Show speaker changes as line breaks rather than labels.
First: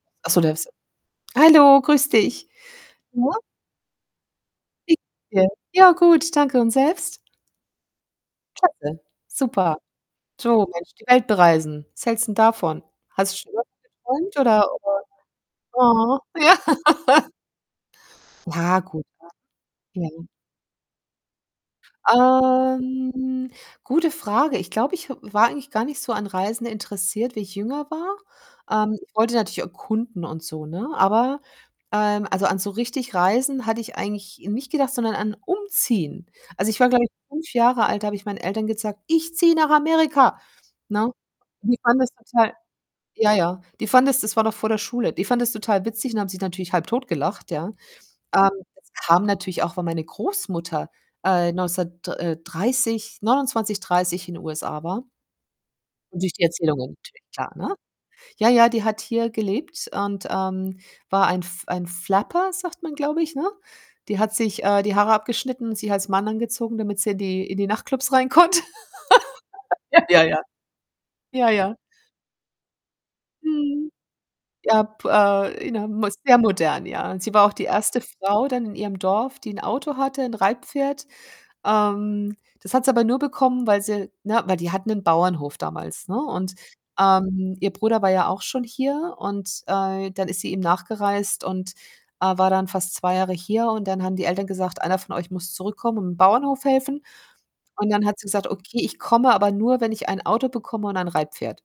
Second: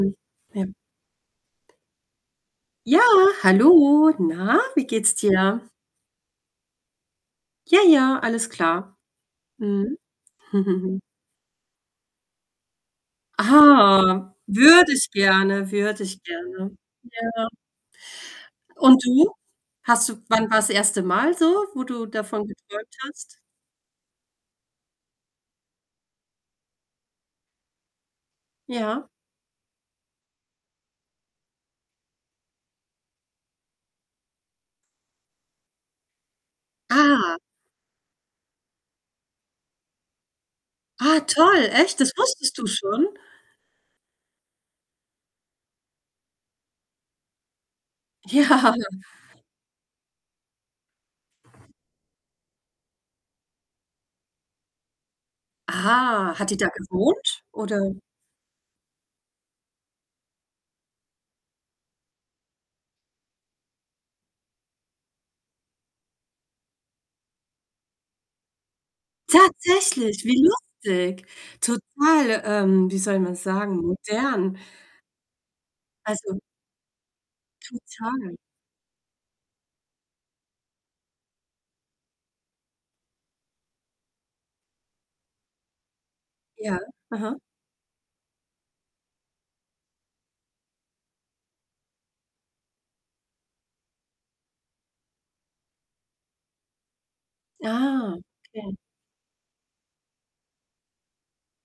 [unintelligible]
Ach so, der
Ja.
ist hallo, grüß dich.
Ja,
Na.
hallo. Na, wie
Wie geht's
geht's
dir?
dir?
Ja, gut, danke, und selbst?
Ja, ja, alles klar.
Klasse, super.
Mhm.
So, Mensch, die Welt bereisen. Was hältst 'n davon? Hast du,
Ah,
[unintelligible] oder
würde
oder?
ich gerne, würde
Aha,
ich gerne.
ja.
Ja. Und du?
[unintelligible]
Hast du
Mhm.
wann war das 1. Mal so, wo du davon geträumt hast?
Ähm, gute Frage. Ich glaube, ich w war eigentlich gar nicht so an Reisen interessiert, wie ich jünger war. Ähm,
Ja.
ich wollte natürlich erkunden und so, ne? Aber, ähm, also, an so richtig Reisen, hatte ich eigentlich nicht gedacht, sondern an umziehen. Also, ich war, glaube ich,
Ah.
5 Jahre alt, da habe ich meinen Eltern gesagt: „Ich ziehe nach Amerika.“ Ne?
Ah toll,
Die fanden
echt,
das
das
total
wusstest du schon?
ja, ja, die fanden das das war noch vor der Schule. Die fanden das total witzig und haben sich natürlich halbtot gelacht, ja? Ähm,
Ja.
das kam natürlich auch, weil meine Großmutter äh, neundzehnhundertd äh, 30, 29, 30, in USA war. Und durch
Ah,
die
hat die da
Erzählungen natürlich
gewohnt
klar, ne?
oder?
Ja, ja, die hat hier gelebt und, ähm, war ein F ein Flapper, sagt man, glaub ich, ne? Die hat sich äh, die Haare abgeschnitten und sich als Mann angezogen, damit sie in die in die Nachtclubs rein konnte. Ja, ja,
Tatsächlich,
ja.
wie lustig.
Ja, ja.
Total, ähm, wie soll man sagen,
Mhm.
modern.
Ja,, [unintelligible] sehr
Also
modern, ja. Und sie war auch die erste
total.
Frau dann in ihrem Dorf, die 'n Auto hatte, 'n Reitpferd. Ähm, das hat sie aber nur bekommen, weil sie, ne weil die hatten 'nen Bauernhof damals, ne, und,
Ja, aha.
ähm, ihr Bruder war ja auch schon hier und äh, dann ist sie ihm nachgereist und, äh, war dann fast 2 Jahre hier und dann haben die Eltern gesagt: „Einer von euch muss zurückkommen und im Bauernhof helfen.“ Und dann
Ah,
hat sie gesagt:
okay.
„Okay, ich komme, aber nur, wenn ich ein Auto bekomme und ein Reitpferd.“